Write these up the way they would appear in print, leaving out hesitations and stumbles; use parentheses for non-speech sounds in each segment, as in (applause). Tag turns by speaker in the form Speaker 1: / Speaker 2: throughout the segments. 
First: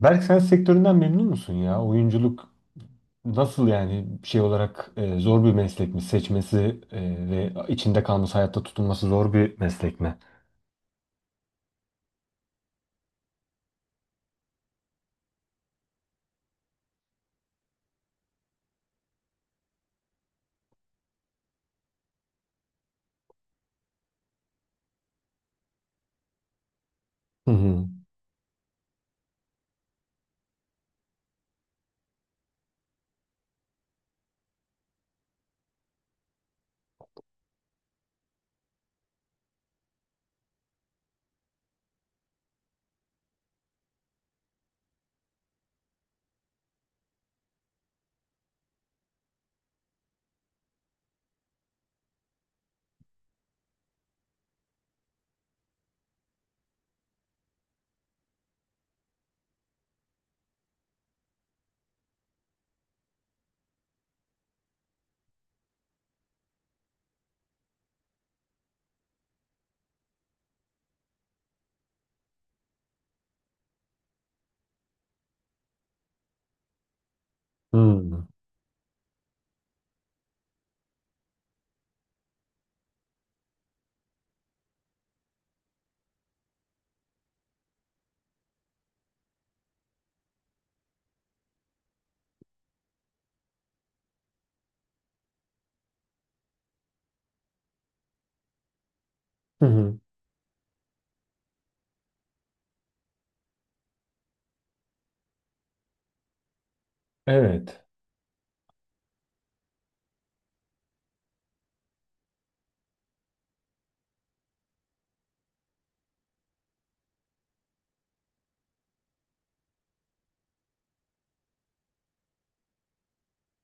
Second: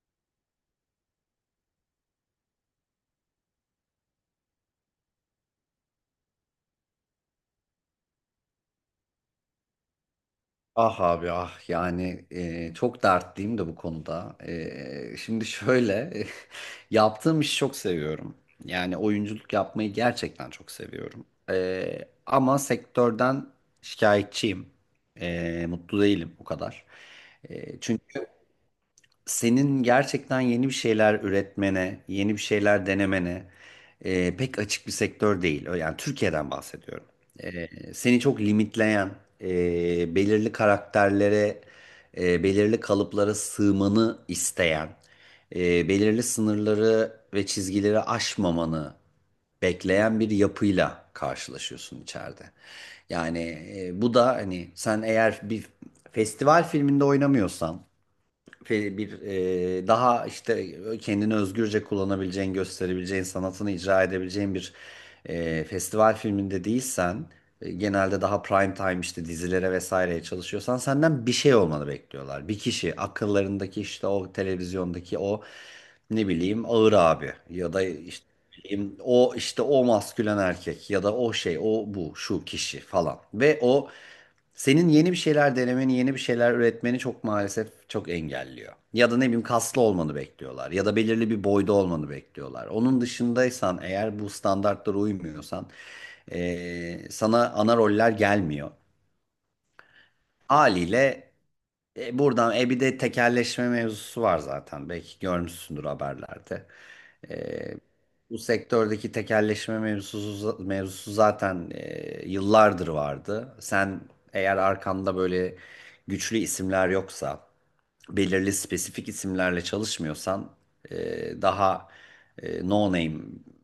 Speaker 1: Berk sen sektöründen memnun musun ya? Oyunculuk nasıl yani şey olarak zor bir meslek mi? Seçmesi ve içinde kalması, hayatta tutunması zor bir meslek mi?
Speaker 2: Ah abi ah yani çok dertliyim de bu konuda. Şimdi şöyle (laughs) yaptığım işi çok seviyorum. Yani oyunculuk yapmayı gerçekten çok seviyorum. Ama sektörden şikayetçiyim. Mutlu değilim o kadar.
Speaker 1: Hı
Speaker 2: E,
Speaker 1: hı.
Speaker 2: çünkü senin gerçekten yeni bir şeyler üretmene, yeni bir şeyler denemene pek açık bir sektör değil. Yani Türkiye'den bahsediyorum. E, seni çok limitleyen, belirli karakterlere, belirli kalıplara sığmanı isteyen, belirli sınırları ve çizgileri aşmamanı bekleyen bir yapıyla karşılaşıyorsun içeride. Yani bu da hani sen eğer bir festival filminde oynamıyorsan bir daha işte kendini özgürce kullanabileceğin, gösterebileceğin, sanatını icra edebileceğin bir festival filminde değilsen, genelde daha prime time işte dizilere vesaireye çalışıyorsan senden bir şey olmanı bekliyorlar. Bir kişi akıllarındaki işte o televizyondaki o ne bileyim Ağır abi ya
Speaker 1: Hı
Speaker 2: da
Speaker 1: hı.
Speaker 2: işte o işte o maskülen erkek ya da o şey o bu şu kişi falan. Ve o senin yeni bir şeyler denemeni, yeni bir şeyler üretmeni çok maalesef çok engelliyor. Ya da ne bileyim kaslı olmanı bekliyorlar ya da belirli bir boyda olmanı bekliyorlar. Onun dışındaysan eğer bu standartlara uymuyorsan sana ana roller gelmiyor.
Speaker 1: Hı hı.
Speaker 2: Haliyle buradan bir de tekelleşme mevzusu var zaten. Belki görmüşsündür haberlerde.
Speaker 1: Evet.
Speaker 2: Bu sektördeki tekelleşme mevzusu zaten yıllardır vardı. Sen eğer arkanda böyle güçlü isimler yoksa, belirli spesifik isimlerle çalışmıyorsan, daha no name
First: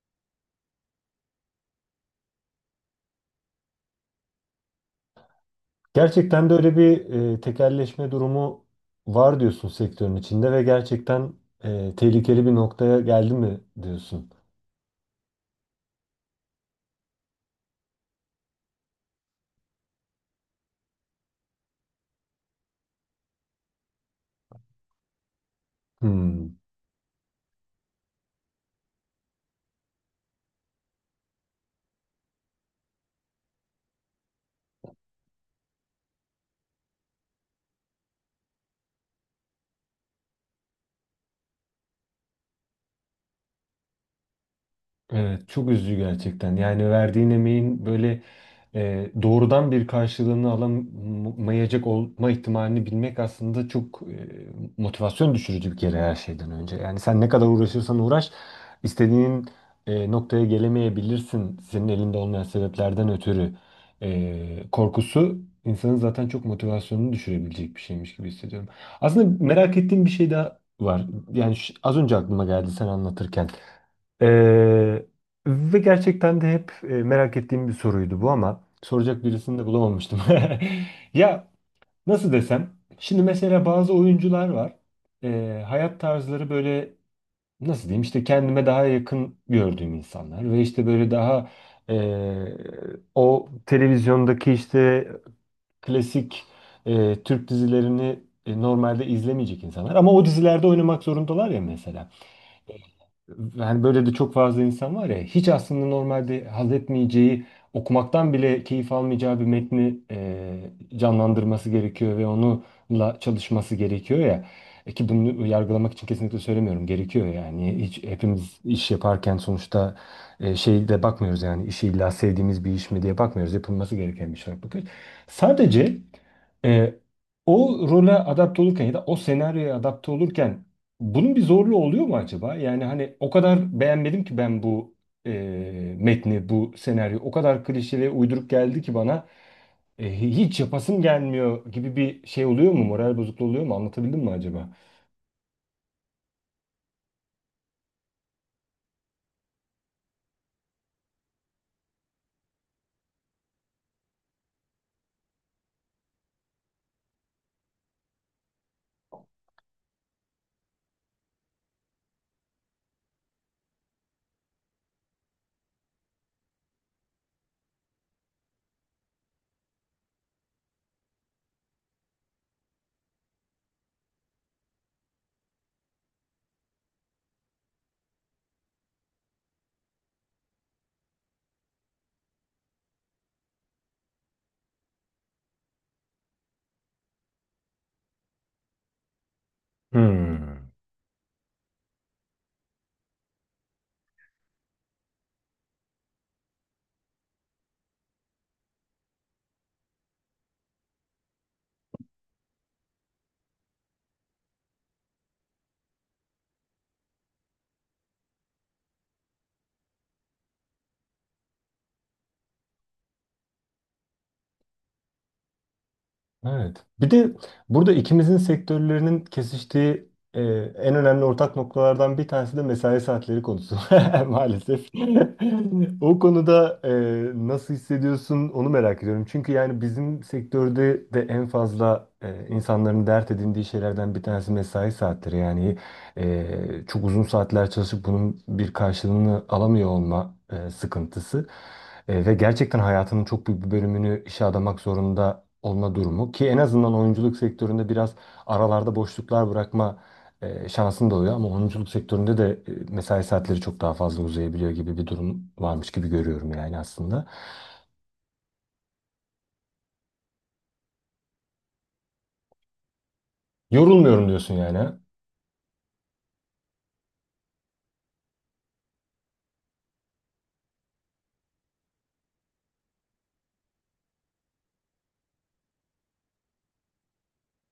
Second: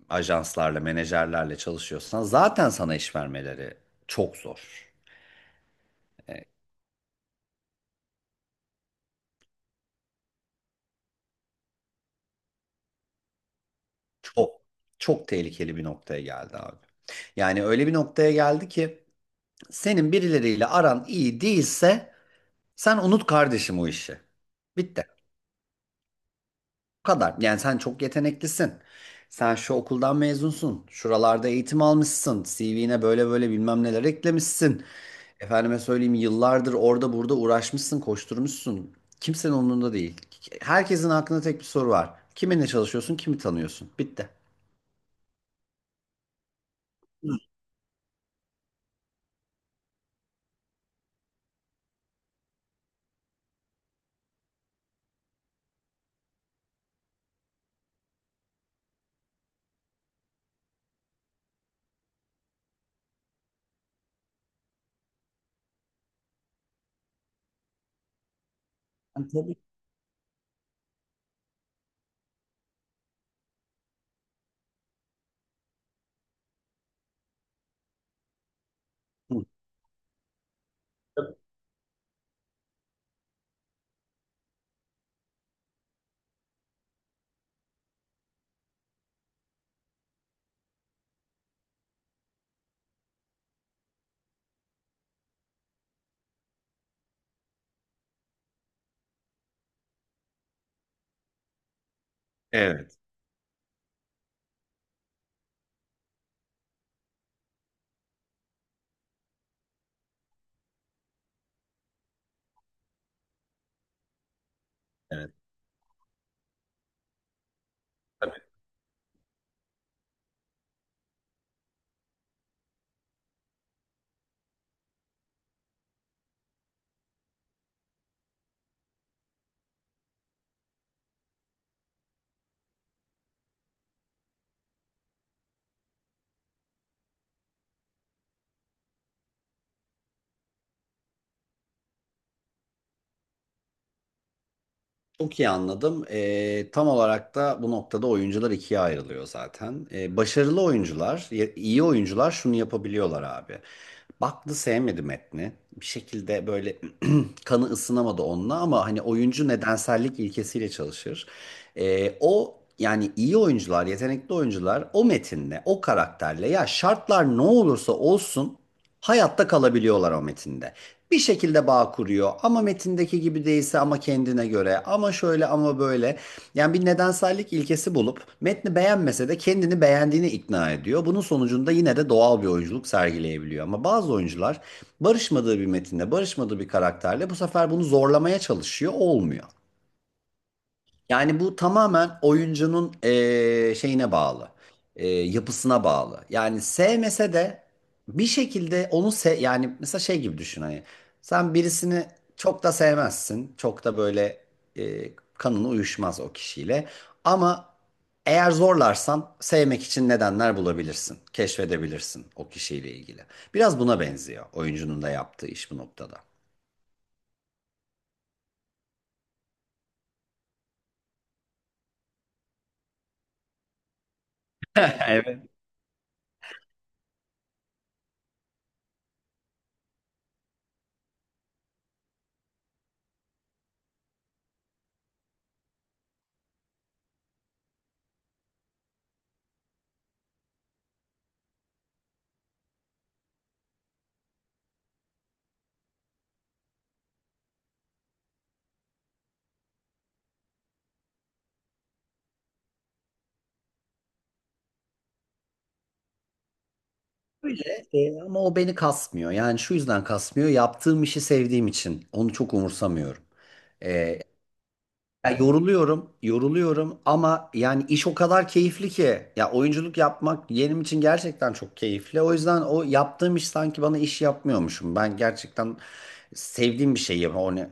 Speaker 2: ajanslarla, menajerlerle çalışıyorsan zaten sana iş vermeleri çok zor.
Speaker 1: Gerçekten de öyle bir tekelleşme durumu var diyorsun sektörün içinde ve gerçekten tehlikeli bir noktaya geldi mi diyorsun.
Speaker 2: Çok, çok tehlikeli bir noktaya geldi abi. Yani öyle bir noktaya geldi ki senin birileriyle aran iyi değilse sen unut kardeşim o işi. Bitti.
Speaker 1: Hmm.
Speaker 2: Bu kadar. Yani sen çok yeteneklisin. Sen şu okuldan mezunsun. Şuralarda eğitim almışsın. CV'ne böyle böyle bilmem neler eklemişsin. Efendime söyleyeyim yıllardır orada burada uğraşmışsın, koşturmuşsun. Kimsenin umurunda değil. Herkesin aklında tek bir soru var. Kiminle çalışıyorsun, kimi tanıyorsun? Bitti.
Speaker 1: Evet, çok üzücü gerçekten. Yani verdiğin emeğin böyle doğrudan bir karşılığını alamayacak olma ihtimalini bilmek aslında çok motivasyon düşürücü bir kere her şeyden önce. Yani sen ne kadar uğraşırsan uğraş, istediğin noktaya gelemeyebilirsin senin elinde olmayan sebeplerden ötürü. E, korkusu insanın zaten çok motivasyonunu düşürebilecek bir şeymiş gibi hissediyorum.
Speaker 2: Ben
Speaker 1: Aslında
Speaker 2: tabii.
Speaker 1: merak ettiğim bir şey daha var. Yani az önce aklıma geldi sen anlatırken. Ee, ve gerçekten de hep merak ettiğim bir soruydu bu ama soracak
Speaker 2: Hı.
Speaker 1: birisini de bulamamıştım. (laughs) Ya nasıl desem, şimdi mesela bazı oyuncular var. Hayat tarzları böyle nasıl diyeyim işte kendime daha yakın gördüğüm insanlar ve işte böyle daha e, o televizyondaki işte klasik Türk dizilerini normalde izlemeyecek insanlar ama o dizilerde oynamak zorundalar ya mesela.
Speaker 2: Evet.
Speaker 1: Hani böyle de çok fazla insan var ya hiç aslında normalde haz etmeyeceği okumaktan bile keyif almayacağı bir metni canlandırması gerekiyor ve onunla çalışması gerekiyor ya. E ki
Speaker 2: Evet.
Speaker 1: bunu yargılamak için kesinlikle söylemiyorum. Gerekiyor yani. Hiç hepimiz iş yaparken sonuçta şey de bakmıyoruz yani işi illa sevdiğimiz bir iş mi diye bakmıyoruz. Yapılması gereken bir şey olarak bakıyoruz. Sadece e, o role adapte olurken ya da o senaryoya adapte olurken bunun bir zorluğu oluyor mu acaba? Yani hani o kadar beğenmedim ki ben bu e, metni, bu senaryo. O kadar klişe ve uyduruk geldi ki bana hiç yapasım gelmiyor gibi bir şey oluyor mu? Moral bozukluğu oluyor mu? Anlatabildim mi acaba?
Speaker 2: Çok iyi anladım. Tam olarak da bu noktada oyuncular ikiye ayrılıyor zaten. Başarılı oyuncular, iyi oyuncular şunu yapabiliyorlar abi. Baktı sevmedi metni. Bir şekilde böyle (clears throat) kanı ısınamadı onunla ama hani oyuncu nedensellik ilkesiyle çalışır. O yani iyi oyuncular, yetenekli oyuncular o metinle, o karakterle ya şartlar ne olursa olsun hayatta kalabiliyorlar o metinde bir şekilde bağ kuruyor. Ama metindeki gibi değilse ama kendine göre ama şöyle ama böyle. Yani bir nedensellik ilkesi bulup metni beğenmese de kendini beğendiğini ikna ediyor. Bunun sonucunda yine de doğal bir oyunculuk sergileyebiliyor. Ama bazı oyuncular barışmadığı bir metinde, barışmadığı bir karakterle bu sefer bunu zorlamaya çalışıyor, olmuyor.
Speaker 1: Hmm.
Speaker 2: Yani bu tamamen oyuncunun şeyine bağlı, yapısına bağlı. Yani sevmese de bir şekilde onu yani mesela şey gibi düşün hani sen birisini çok da sevmezsin, çok da böyle kanını uyuşmaz o kişiyle ama eğer zorlarsan sevmek için nedenler bulabilirsin, keşfedebilirsin o kişiyle ilgili. Biraz buna benziyor oyuncunun da yaptığı iş bu noktada.
Speaker 1: Evet. Bir de burada ikimizin sektörlerinin kesiştiği e, en önemli ortak noktalardan bir tanesi de mesai saatleri konusu (laughs) maalesef. (laughs) O konuda nasıl hissediyorsun onu merak ediyorum. Çünkü yani bizim sektörde de en fazla insanların dert edindiği şeylerden bir tanesi mesai saatleri. Yani çok uzun saatler çalışıp bunun bir karşılığını alamıyor olma sıkıntısı. Ve gerçekten hayatının çok büyük bir bölümünü işe adamak zorunda olma durumu ki en azından oyunculuk sektöründe biraz aralarda boşluklar bırakma şansın da oluyor ama oyunculuk sektöründe de mesai saatleri çok daha fazla uzayabiliyor gibi bir durum varmış gibi görüyorum yani aslında.
Speaker 2: Öyle ama o beni kasmıyor. Yani şu yüzden kasmıyor. Yaptığım işi sevdiğim için onu çok umursamıyorum. E,
Speaker 1: Yorulmuyorum diyorsun yani. Ha?
Speaker 2: ya yoruluyorum, yoruluyorum ama yani iş o kadar keyifli ki. Ya oyunculuk yapmak benim için gerçekten çok keyifli. O yüzden o yaptığım iş sanki bana iş yapmıyormuşum. Ben gerçekten sevdiğim bir şey yapıyorum.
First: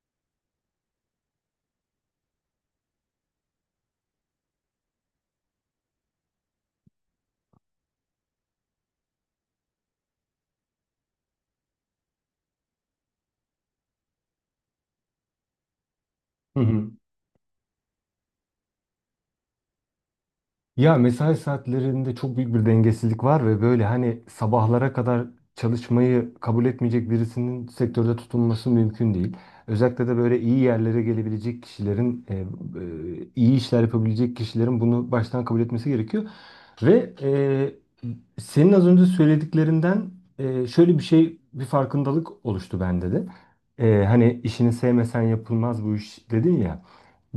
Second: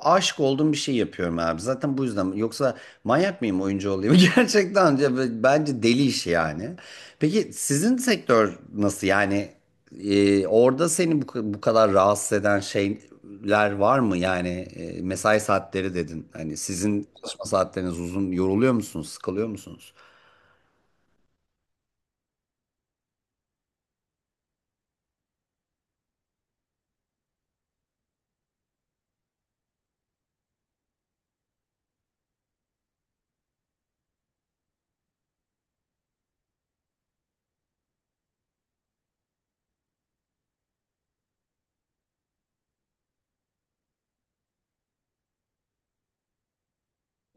Speaker 2: Aşık olduğum bir şey yapıyorum abi. Zaten bu yüzden. Yoksa manyak mıyım oyuncu olayım? (laughs) Gerçekten ya bence deli iş yani. Peki sizin sektör nasıl? Yani orada seni bu kadar rahatsız eden şeyler var mı? Yani mesai saatleri dedin. Hani
Speaker 1: Hı hı.
Speaker 2: sizin çalışma saatleriniz uzun. Yoruluyor musunuz? Sıkılıyor musunuz?
Speaker 1: Ya mesai saatlerinde çok büyük bir dengesizlik var ve böyle hani sabahlara kadar çalışmayı kabul etmeyecek birisinin sektörde tutunması mümkün değil. Özellikle de böyle iyi yerlere gelebilecek kişilerin, iyi işler yapabilecek kişilerin bunu baştan kabul etmesi gerekiyor. Ve senin az önce söylediklerinden şöyle bir şey, bir farkındalık oluştu bende de. Hani işini sevmesen yapılmaz bu iş dedin ya.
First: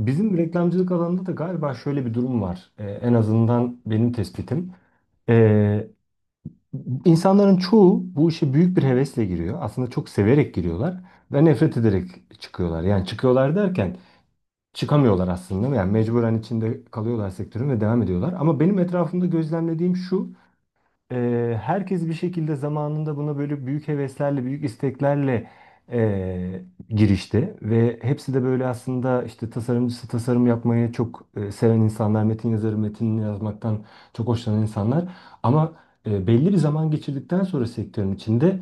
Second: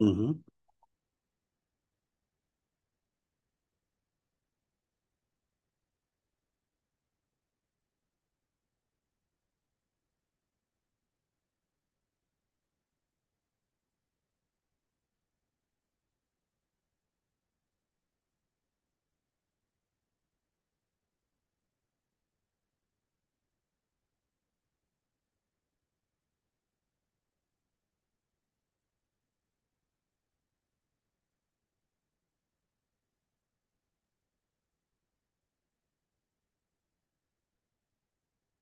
Speaker 2: Hı hı.
Speaker 1: reklamcılık alanında da galiba şöyle bir durum var. En azından benim tespitim. Ee, insanların çoğu bu işe büyük bir hevesle giriyor. Aslında çok severek giriyorlar ve nefret ederek çıkıyorlar. Yani çıkıyorlar derken çıkamıyorlar aslında. Yani mecburen içinde kalıyorlar sektörün ve devam ediyorlar. Ama benim etrafımda gözlemlediğim şu. Herkes bir şekilde zamanında buna böyle büyük heveslerle, büyük isteklerle eee, girişti ve hepsi de böyle aslında işte tasarımcısı tasarım yapmayı çok seven insanlar, metin yazarı metinini yazmaktan çok hoşlanan insanlar ama belli bir zaman geçirdikten sonra sektörün içinde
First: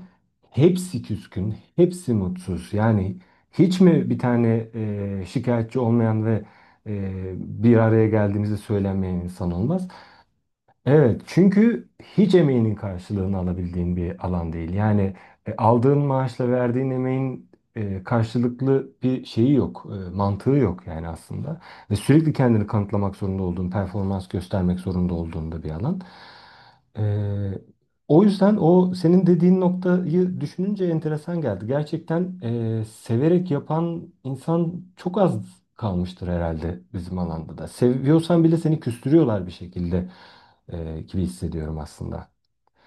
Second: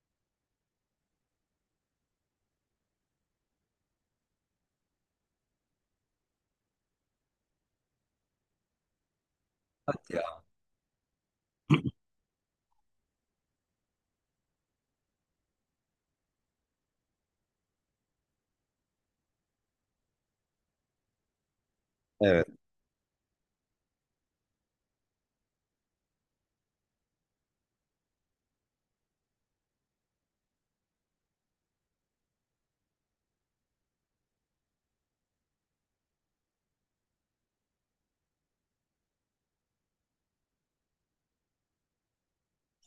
Speaker 1: hepsi küskün, hepsi mutsuz. Yani hiç mi bir tane şikayetçi olmayan ve e, bir araya geldiğimizde söylenmeyen insan olmaz?
Speaker 2: Ya,
Speaker 1: Evet, çünkü hiç emeğinin karşılığını alabildiğin bir alan değil. Yani aldığın maaşla verdiğin emeğin karşılıklı bir şeyi yok, mantığı yok yani aslında. Ve sürekli
Speaker 2: evet.
Speaker 1: kendini kanıtlamak zorunda olduğun, performans göstermek zorunda olduğun da bir alan. E, o yüzden o senin dediğin noktayı düşününce enteresan geldi. Gerçekten severek yapan insan çok az kalmıştır herhalde bizim alanda da. Seviyorsan bile seni küstürüyorlar bir şekilde gibi hissediyorum aslında.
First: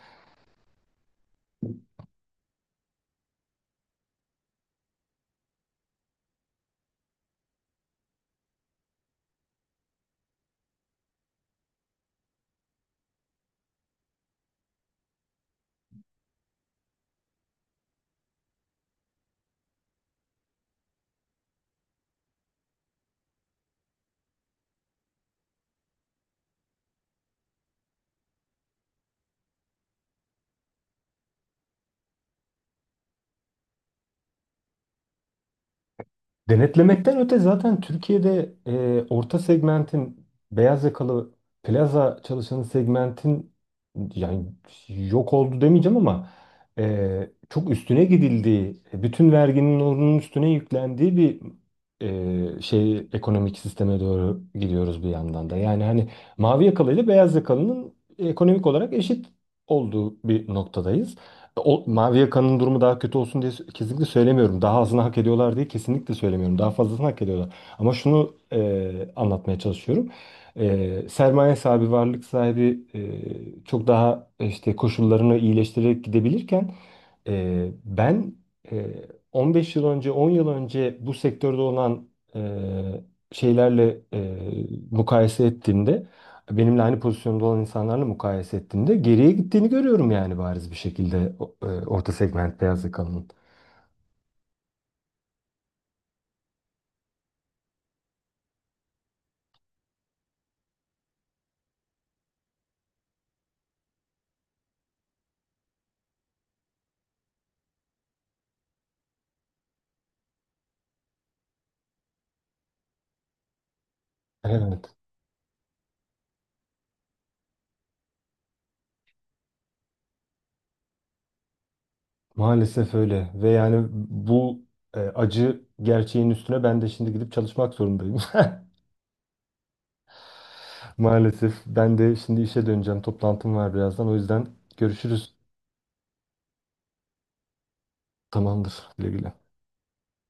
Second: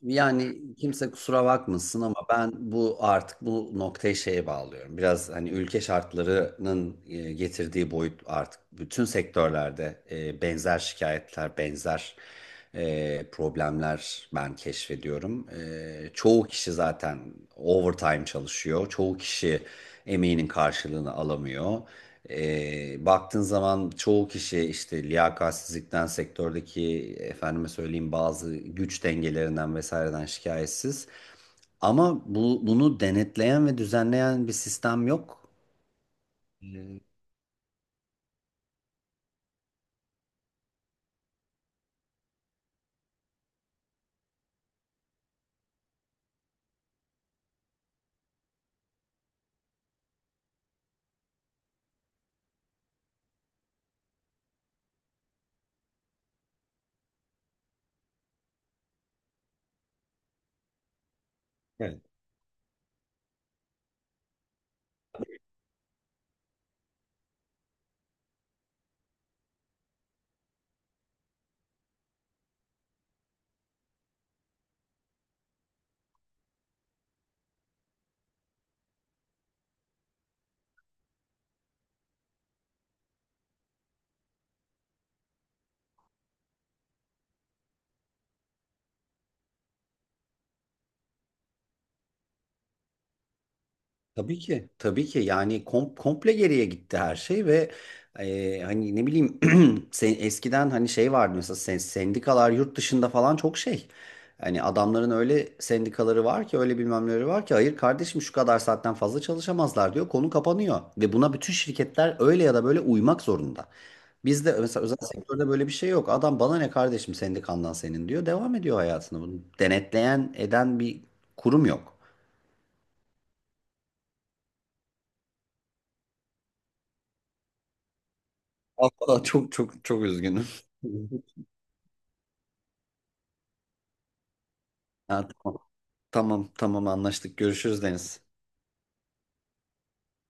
Speaker 2: Yani kimse kusura bakmasın ama ben bu artık bu noktayı şeye bağlıyorum. Biraz hani ülke şartlarının getirdiği boyut artık bütün sektörlerde benzer şikayetler, benzer problemler ben keşfediyorum. Çoğu kişi zaten overtime çalışıyor. Çoğu kişi emeğinin karşılığını alamıyor. Baktığın zaman çoğu kişi işte liyakatsizlikten, sektördeki efendime söyleyeyim bazı güç dengelerinden vesaireden şikayetsiz. Ama bunu denetleyen ve düzenleyen bir sistem yok. Ee,
Speaker 1: Denetlemekten öte zaten Türkiye'de orta segmentin beyaz yakalı plaza çalışanı segmentin yani yok oldu demeyeceğim ama çok üstüne gidildiği, bütün verginin onun üstüne yüklendiği bir şey ekonomik sisteme doğru gidiyoruz bir yandan da. Yani hani mavi yakalı ile beyaz yakalının ekonomik olarak eşit olduğu bir noktadayız. O,
Speaker 2: Evet.
Speaker 1: Mavi Yaka'nın durumu daha kötü olsun diye kesinlikle söylemiyorum. Daha azını hak ediyorlar diye kesinlikle söylemiyorum. Daha fazlasını hak ediyorlar. Ama şunu anlatmaya çalışıyorum. Sermaye sahibi, varlık sahibi çok daha işte koşullarını iyileştirerek gidebilirken ben e, 15 yıl önce, 10 yıl önce bu sektörde olan e, şeylerle mukayese ettiğimde benimle aynı pozisyonda olan insanlarla mukayese ettiğimde geriye gittiğini görüyorum yani bariz bir şekilde orta segment beyaz yakalının.
Speaker 2: Tabii ki. Tabii ki yani komple geriye gitti her şey ve hani ne bileyim. Sen, eskiden hani şey vardı mesela sen, sendikalar yurt dışında falan çok şey. Hani adamların öyle sendikaları var ki öyle bilmem neleri var ki hayır kardeşim şu kadar saatten fazla çalışamazlar diyor konu kapanıyor. Ve buna bütün şirketler öyle ya da böyle uymak zorunda. Bizde mesela
Speaker 1: Evet,
Speaker 2: özel sektörde böyle bir şey yok. Adam bana ne kardeşim sendikandan senin diyor devam ediyor hayatını. Bunu denetleyen eden bir kurum yok.
Speaker 1: maalesef öyle ve yani bu acı gerçeğin üstüne ben de şimdi gidip çalışmak zorundayım.
Speaker 2: Vallahi çok çok çok üzgünüm.
Speaker 1: (laughs)
Speaker 2: (laughs)
Speaker 1: Maalesef ben de şimdi işe döneceğim. Toplantım var birazdan. O yüzden
Speaker 2: Ha,
Speaker 1: görüşürüz.
Speaker 2: tamam tamam tamam anlaştık görüşürüz Deniz.
Speaker 1: Tamamdır. Güle güle.